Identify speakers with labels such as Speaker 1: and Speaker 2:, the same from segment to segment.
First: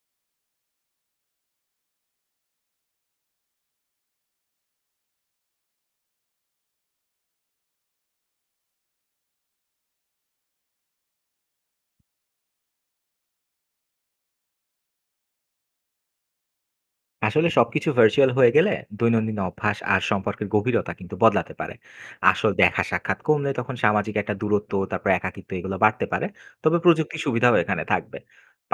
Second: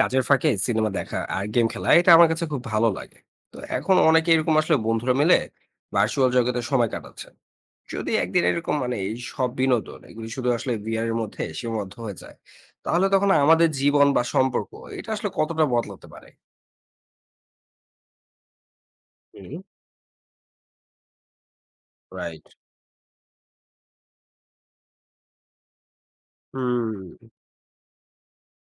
Speaker 1: কাজের ফাঁকে সিনেমা দেখা আর গেম খেলা এটা আমার কাছে খুব ভালো লাগে। তো এখন অনেকে এরকম বন্ধুরা মিলে ভার্চুয়াল জগতে সময় কাটাচ্ছে। যদি একদিন এরকম এই সব বিনোদন এগুলি শুধু ভিআর এর মধ্যে সীমাবদ্ধ হয়ে যায়, তাহলে তখন আমাদের জীবন বা সম্পর্ক এটা কতটা বদলাতে পারে?
Speaker 2: আসলে সবকিছু ভার্চুয়াল হয়ে গেলে দৈনন্দিন
Speaker 1: হুম।
Speaker 2: অভ্যাস আর সম্পর্কের গভীরতা কিন্তু বদলাতে পারে।
Speaker 1: রাইট।
Speaker 2: আসল দেখা সাক্ষাৎ কমলে তখন সামাজিক একটা দূরত্ব তারপর একাকিত্ব এগুলো বাড়তে পারে। তবে প্রযুক্তির
Speaker 1: হুম,
Speaker 2: সুবিধাও এখানে থাকবে।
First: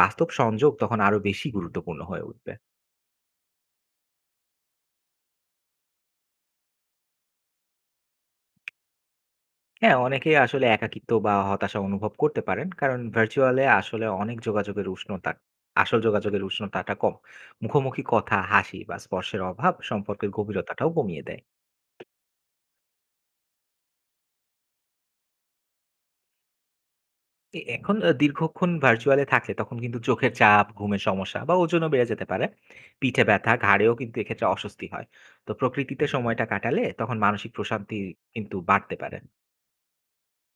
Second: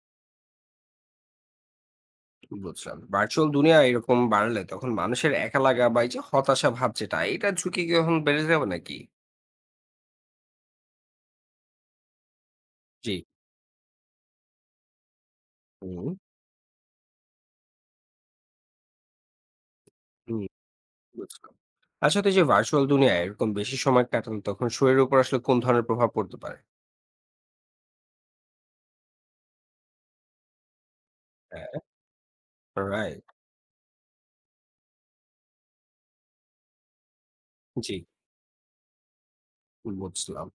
Speaker 2: বাস্তব সংযোগ তখন আরো বেশি গুরুত্বপূর্ণ হয়ে উঠবে।
Speaker 1: বুঝলাম। ভার্চুয়াল দুনিয়া এরকম বাড়লে তখন মানুষের একা লাগা বা এই যে হতাশা ভাব যেটা এটা ঝুঁকি কখন বেড়ে যাবে নাকি?
Speaker 2: হ্যাঁ, অনেকেই আসলে একাকিত্ব বা হতাশা অনুভব করতে পারেন, কারণ
Speaker 1: জি।
Speaker 2: ভার্চুয়ালে আসলে অনেক যোগাযোগের উষ্ণতা আসল
Speaker 1: হুম
Speaker 2: যোগাযোগের উষ্ণতাটা কম। মুখোমুখি কথা, হাসি বা স্পর্শের অভাব সম্পর্কের
Speaker 1: হুম
Speaker 2: গভীরতাটাও কমিয়ে দেয়।
Speaker 1: বুঝলাম। আচ্ছা, তো এই যে ভার্চুয়াল দুনিয়ায় এরকম বেশি সময় কাটানো, তখন শরীরের উপর কোন ধরনের প্রভাব পড়তে পারে?
Speaker 2: এ এখন আ দীর্ঘক্ষণ ভার্চুয়ালে থাকলে তখন কিন্তু চোখের চাপ, ঘুমের সমস্যা বা
Speaker 1: হ্যাঁ।
Speaker 2: ওজনও বেড়ে যেতে পারে। পিঠে
Speaker 1: রাইট।
Speaker 2: ব্যথা, ঘাড়েও কিন্তু এক্ষেত্রে অস্বস্তি হয়। তো প্রকৃতিতে সময়টা কাটালে তখন মানসিক
Speaker 1: জি,
Speaker 2: প্রশান্তি কিন্তু বাড়তে পারে।
Speaker 1: বুঝলাম।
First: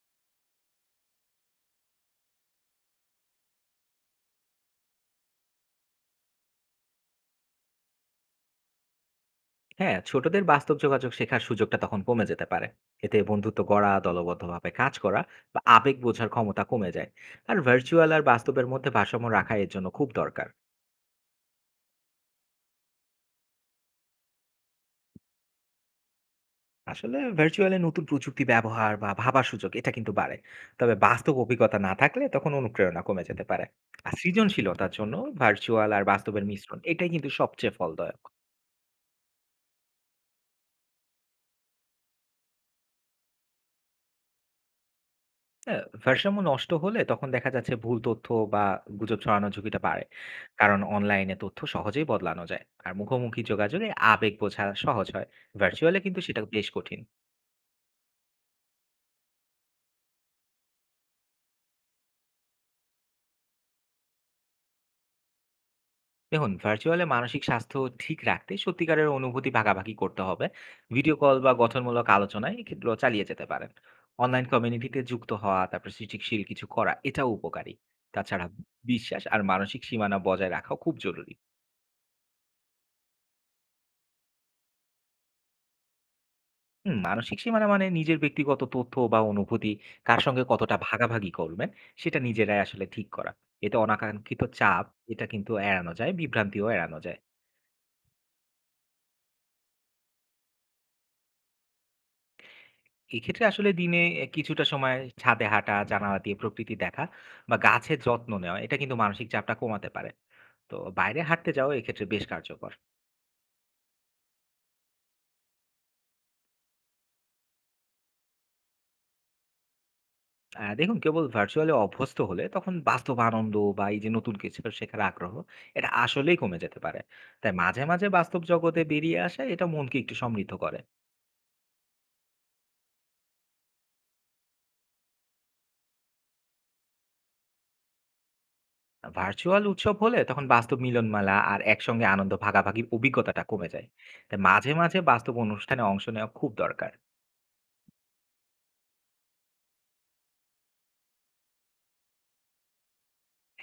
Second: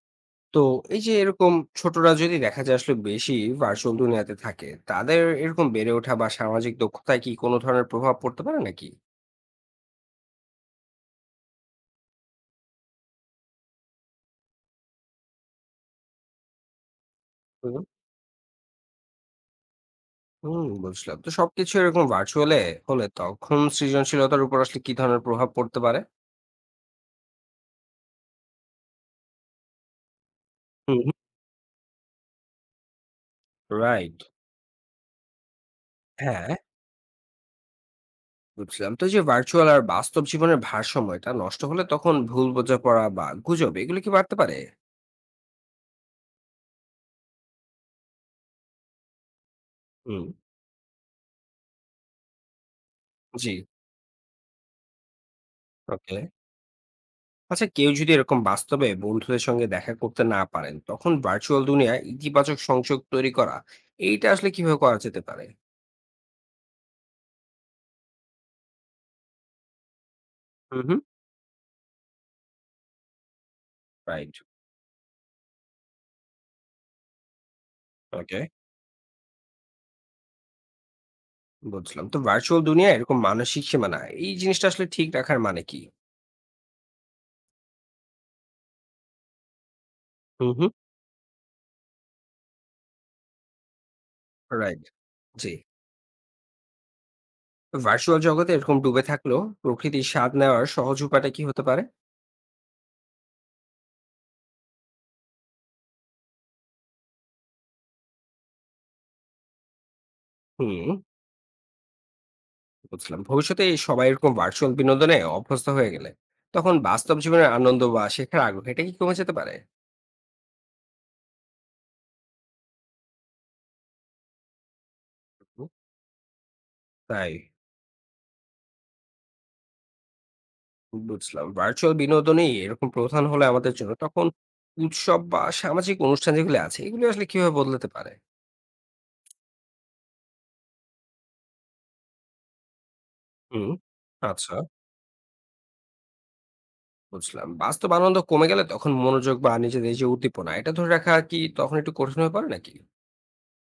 Speaker 1: তো এই যে এরকম ছোটরা যদি দেখা যায় বেশি ভার্চুয়াল দুনিয়াতে থাকে, তাদের এরকম বেড়ে ওঠা বা সামাজিক দক্ষতায় কি কোন ধরনের প্রভাব পড়তে পারে নাকি?
Speaker 2: হ্যাঁ, ছোটদের বাস্তব যোগাযোগ শেখার সুযোগটা তখন কমে যেতে পারে। এতে বন্ধুত্ব গড়া, দলবদ্ধভাবে কাজ করা বা আবেগ বোঝার ক্ষমতা কমে যায়। আর
Speaker 1: হুম।
Speaker 2: ভার্চুয়াল আর বাস্তবের মধ্যে ভারসাম্য রাখা এর জন্য খুব দরকার।
Speaker 1: হুম, বুঝলাম। তো সবকিছু এরকম ভার্চুয়াল এ হলে তখন সৃজনশীলতার উপর কি ধরনের প্রভাব পড়তে পারে?
Speaker 2: আসলে ভার্চুয়ালি নতুন প্রযুক্তি ব্যবহার বা ভাবার সুযোগ এটা কিন্তু বাড়ে। তবে
Speaker 1: হুম, হুম।
Speaker 2: বাস্তব অভিজ্ঞতা না থাকলে তখন অনুপ্রেরণা কমে যেতে পারে। আর
Speaker 1: রাইট,
Speaker 2: সৃজনশীলতার জন্য ভার্চুয়াল আর বাস্তবের
Speaker 1: হ্যাঁ।
Speaker 2: মিশ্রণ এটাই কিন্তু সবচেয়ে ফলদায়ক।
Speaker 1: বুঝলাম। তো এই যে ভার্চুয়াল আর বাস্তব জীবনের ভারসাম্য এটা নষ্ট হলে তখন ভুল বোঝাপড়া বা গুজব এগুলো কি বাড়তে পারে?
Speaker 2: হ্যাঁ, ভারসাম্য নষ্ট হলে তখন দেখা যাচ্ছে ভুল তথ্য বা গুজব ছড়ানোর ঝুঁকিটা বাড়ে,
Speaker 1: হুম।
Speaker 2: কারণ অনলাইনে তথ্য সহজেই বদলানো যায়। আর মুখোমুখি
Speaker 1: জি।
Speaker 2: যোগাযোগে আবেগ বোঝা সহজ হয়, ভার্চুয়ালে
Speaker 1: ওকে।
Speaker 2: কিন্তু সেটা বেশ কঠিন।
Speaker 1: আচ্ছা, কেউ যদি এরকম বাস্তবে বন্ধুদের সঙ্গে দেখা করতে না পারেন, তখন ভার্চুয়াল দুনিয়ায় ইতিবাচক সংযোগ তৈরি করা এইটা কিভাবে করা যেতে পারে?
Speaker 2: দেখুন, ভার্চুয়ালে মানসিক স্বাস্থ্য ঠিক রাখতে সত্যিকারের অনুভূতি ভাগাভাগি করতে হবে।
Speaker 1: হুম হুম
Speaker 2: ভিডিও কল বা গঠনমূলক আলোচনায় এগুলো চালিয়ে যেতে পারেন।
Speaker 1: রাইট।
Speaker 2: অনলাইন কমিউনিটিতে যুক্ত হওয়া, তারপর সৃষ্টিশীল কিছু করা এটাও উপকারী।
Speaker 1: ওকে।
Speaker 2: তাছাড়া বিশ্বাস আর মানসিক সীমানা বজায় রাখাও খুব জরুরি।
Speaker 1: বুঝলাম। তো ভার্চুয়াল দুনিয়ায় এরকম মানসিক সীমানা এই জিনিসটা ঠিক রাখার মানে কি?
Speaker 2: হুম, মানসিক সীমানা মানে নিজের ব্যক্তিগত তথ্য বা অনুভূতি কার সঙ্গে
Speaker 1: হুম হুম
Speaker 2: কতটা ভাগাভাগি করবেন সেটা নিজেরাই আসলে ঠিক করা। এতে অনাকাঙ্ক্ষিত
Speaker 1: রাইট।
Speaker 2: চাপ এটা কিন্তু
Speaker 1: জি।
Speaker 2: এড়ানো যায়, বিভ্রান্তিও এড়ানো যায়।
Speaker 1: ভার্চুয়াল জগতে এরকম ডুবে থাকলেও প্রকৃতির স্বাদ নেওয়ার সহজ উপায়টা কি হতে পারে?
Speaker 2: এক্ষেত্রে আসলে দিনে কিছুটা সময় ছাদে হাঁটা, জানালা দিয়ে প্রকৃতি দেখা বা গাছের যত্ন নেওয়া এটা কিন্তু মানসিক চাপটা কমাতে পারে। তো
Speaker 1: হুম।
Speaker 2: বাইরে হাঁটতে যাওয়া এক্ষেত্রে বেশ কার্যকর।
Speaker 1: বুঝলাম। ভবিষ্যতে এই সবাই এরকম ভার্চুয়াল বিনোদনে অভ্যস্ত হয়ে গেলে তখন বাস্তব জীবনের আনন্দ বা শেখার আগ্রহ এটা কি কমে যেতে পারে?
Speaker 2: দেখুন, কেবল ভার্চুয়ালি অভ্যস্ত হলে তখন বাস্তব আনন্দ বা এই যে নতুন কিছু শেখার আগ্রহ
Speaker 1: হুম।
Speaker 2: এটা আসলেই কমে যেতে পারে।
Speaker 1: তাই,
Speaker 2: তাই মাঝে মাঝে বাস্তব জগতে বেরিয়ে আসা এটা মনকে একটু সমৃদ্ধ করে।
Speaker 1: বুঝলাম। ভার্চুয়াল বিনোদনই এরকম প্রধান হলে আমাদের জন্য তখন উৎসব বা সামাজিক অনুষ্ঠান যেগুলো আছে এগুলো কিভাবে বদলাতে পারে?
Speaker 2: ভার্চুয়াল উৎসব হলে তখন বাস্তব মিলনমেলা আর একসঙ্গে আনন্দ ভাগাভাগির অভিজ্ঞতাটা কমে
Speaker 1: হুম।
Speaker 2: যায়। তাই
Speaker 1: আচ্ছা,
Speaker 2: মাঝে মাঝে বাস্তব অনুষ্ঠানে অংশ নেওয়া খুব দরকার।
Speaker 1: বুঝলাম। বাস্তব আনন্দ কমে গেলে তখন মনোযোগ বা নিজেদের এই যে উদ্দীপনা এটা ধরে রাখা কি তখন একটু কঠিন হয়ে পারে নাকি?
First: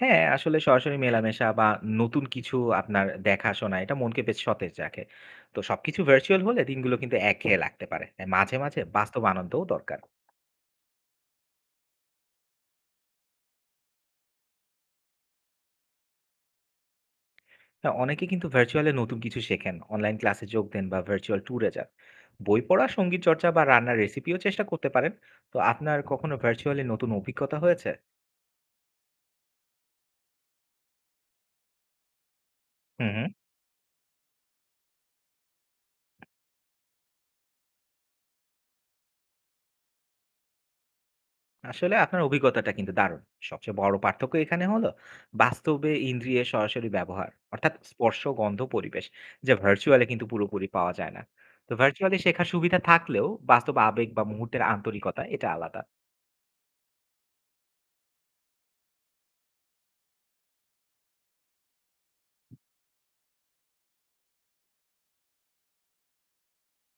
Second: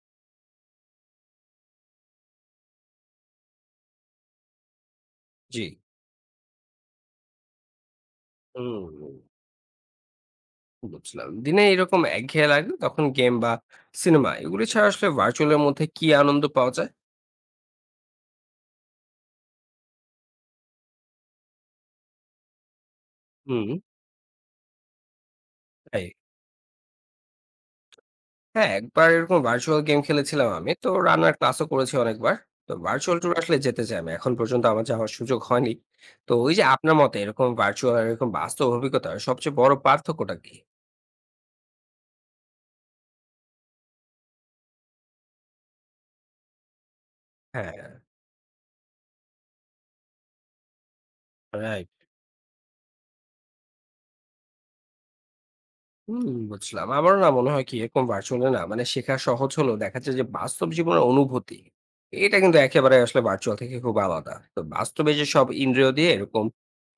Speaker 2: হ্যাঁ, আসলে সরাসরি মেলামেশা বা নতুন কিছু আপনার দেখাশোনা এটা মনকে বেশ সতেজ রাখে। তো
Speaker 1: জি।
Speaker 2: সবকিছু ভার্চুয়াল হলে দিনগুলো কিন্তু একঘেয়ে লাগতে পারে। তাই মাঝে মাঝে
Speaker 1: হুম,
Speaker 2: বাস্তব আনন্দও দরকার।
Speaker 1: বুঝলাম। দিনে এরকম একঘেয়ে লাগলে তখন গেম বা সিনেমা এগুলি ছাড়া ভার্চুয়াল এর মধ্যে কি আনন্দ পাওয়া যায়?
Speaker 2: হ্যাঁ, অনেকে কিন্তু ভার্চুয়াল এ নতুন কিছু শেখেন, অনলাইন ক্লাসে যোগ দেন বা ভার্চুয়াল ট্যুরে যান। বই পড়া, সংগীত চর্চা বা
Speaker 1: হুম।
Speaker 2: রান্নার রেসিপিও চেষ্টা করতে পারেন। তো আপনার
Speaker 1: তাই,
Speaker 2: কখনো ভার্চুয়ালি নতুন অভিজ্ঞতা হয়েছে?
Speaker 1: হ্যাঁ, একবার এরকম ভার্চুয়াল গেম খেলেছিলাম আমি। তো রান্নার ক্লাসও করেছি অনেকবার। তো
Speaker 2: হু,
Speaker 1: ভার্চুয়াল
Speaker 2: হু।
Speaker 1: ট্যুর যেতে চাই আমি। এখন পর্যন্ত আমার যাওয়ার সুযোগ হয়নি। তো ওই যে আপনার মতে এরকম ভার্চুয়াল আর এরকম বাস্তব অভিজ্ঞতার সবচেয়ে বড় পার্থক্যটা কি?
Speaker 2: আসলে আপনার অভিজ্ঞতাটা কিন্তু দারুণ। সবচেয়ে বড় পার্থক্য এখানে হলো বাস্তবে ইন্দ্রিয়ের সরাসরি ব্যবহার।
Speaker 1: হ্যাঁ।
Speaker 2: অর্থাৎ স্পর্শ, গন্ধ, পরিবেশ যা ভার্চুয়ালি কিন্তু পুরোপুরি পাওয়া যায় না। তো
Speaker 1: রাইট।
Speaker 2: ভার্চুয়ালি শেখার সুবিধা থাকলেও বাস্তব আবেগ বা মুহূর্তের আন্তরিকতা এটা আলাদা।
Speaker 1: হুম, বুঝলাম। আমারও মনে হয় কি এরকম ভার্চুয়ালি না মানে শেখা সহজ হলেও দেখা যায় যে বাস্তব জীবনের অনুভূতি এটা কিন্তু একেবারে ভার্চুয়াল থেকে খুব আলাদা। তো বাস্তবে যে সব ইন্দ্রিয় দিয়ে এরকম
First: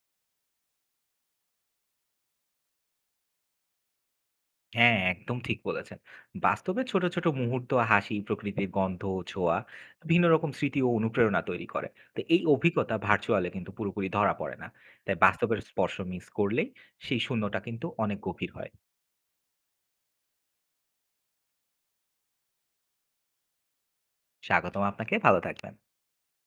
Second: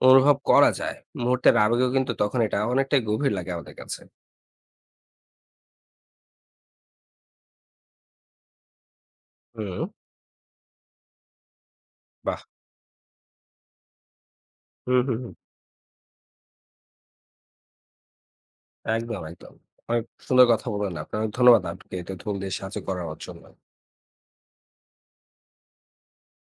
Speaker 1: অনুভব করা যায়, মুহূর্তের আবেগেও কিন্তু তখন এটা অনেকটাই গভীর লাগে আমাদের কাছে।
Speaker 2: হ্যাঁ, একদম ঠিক বলেছেন। বাস্তবে ছোট ছোট মুহূর্ত, হাসি, প্রকৃতির গন্ধ, ছোঁয়া
Speaker 1: হুম,
Speaker 2: ভিন্ন রকম স্মৃতি ও অনুপ্রেরণা তৈরি করে। তো
Speaker 1: বাহ!
Speaker 2: এই অভিজ্ঞতা ভার্চুয়ালে কিন্তু পুরোপুরি ধরা পড়ে না।
Speaker 1: হুম,
Speaker 2: তাই
Speaker 1: হুম, হুম।
Speaker 2: বাস্তবের স্পর্শ মিস করলেই সেই শূন্যতা কিন্তু অনেক গভীর হয়।
Speaker 1: একদম, একদম। অনেক সুন্দর কথা বললেন আপনি। অনেক ধন্যবাদ আপনাকে এটা ঢুল দিয়ে সাহায্য করার জন্য।
Speaker 2: স্বাগতম আপনাকে। ভালো থাকবেন।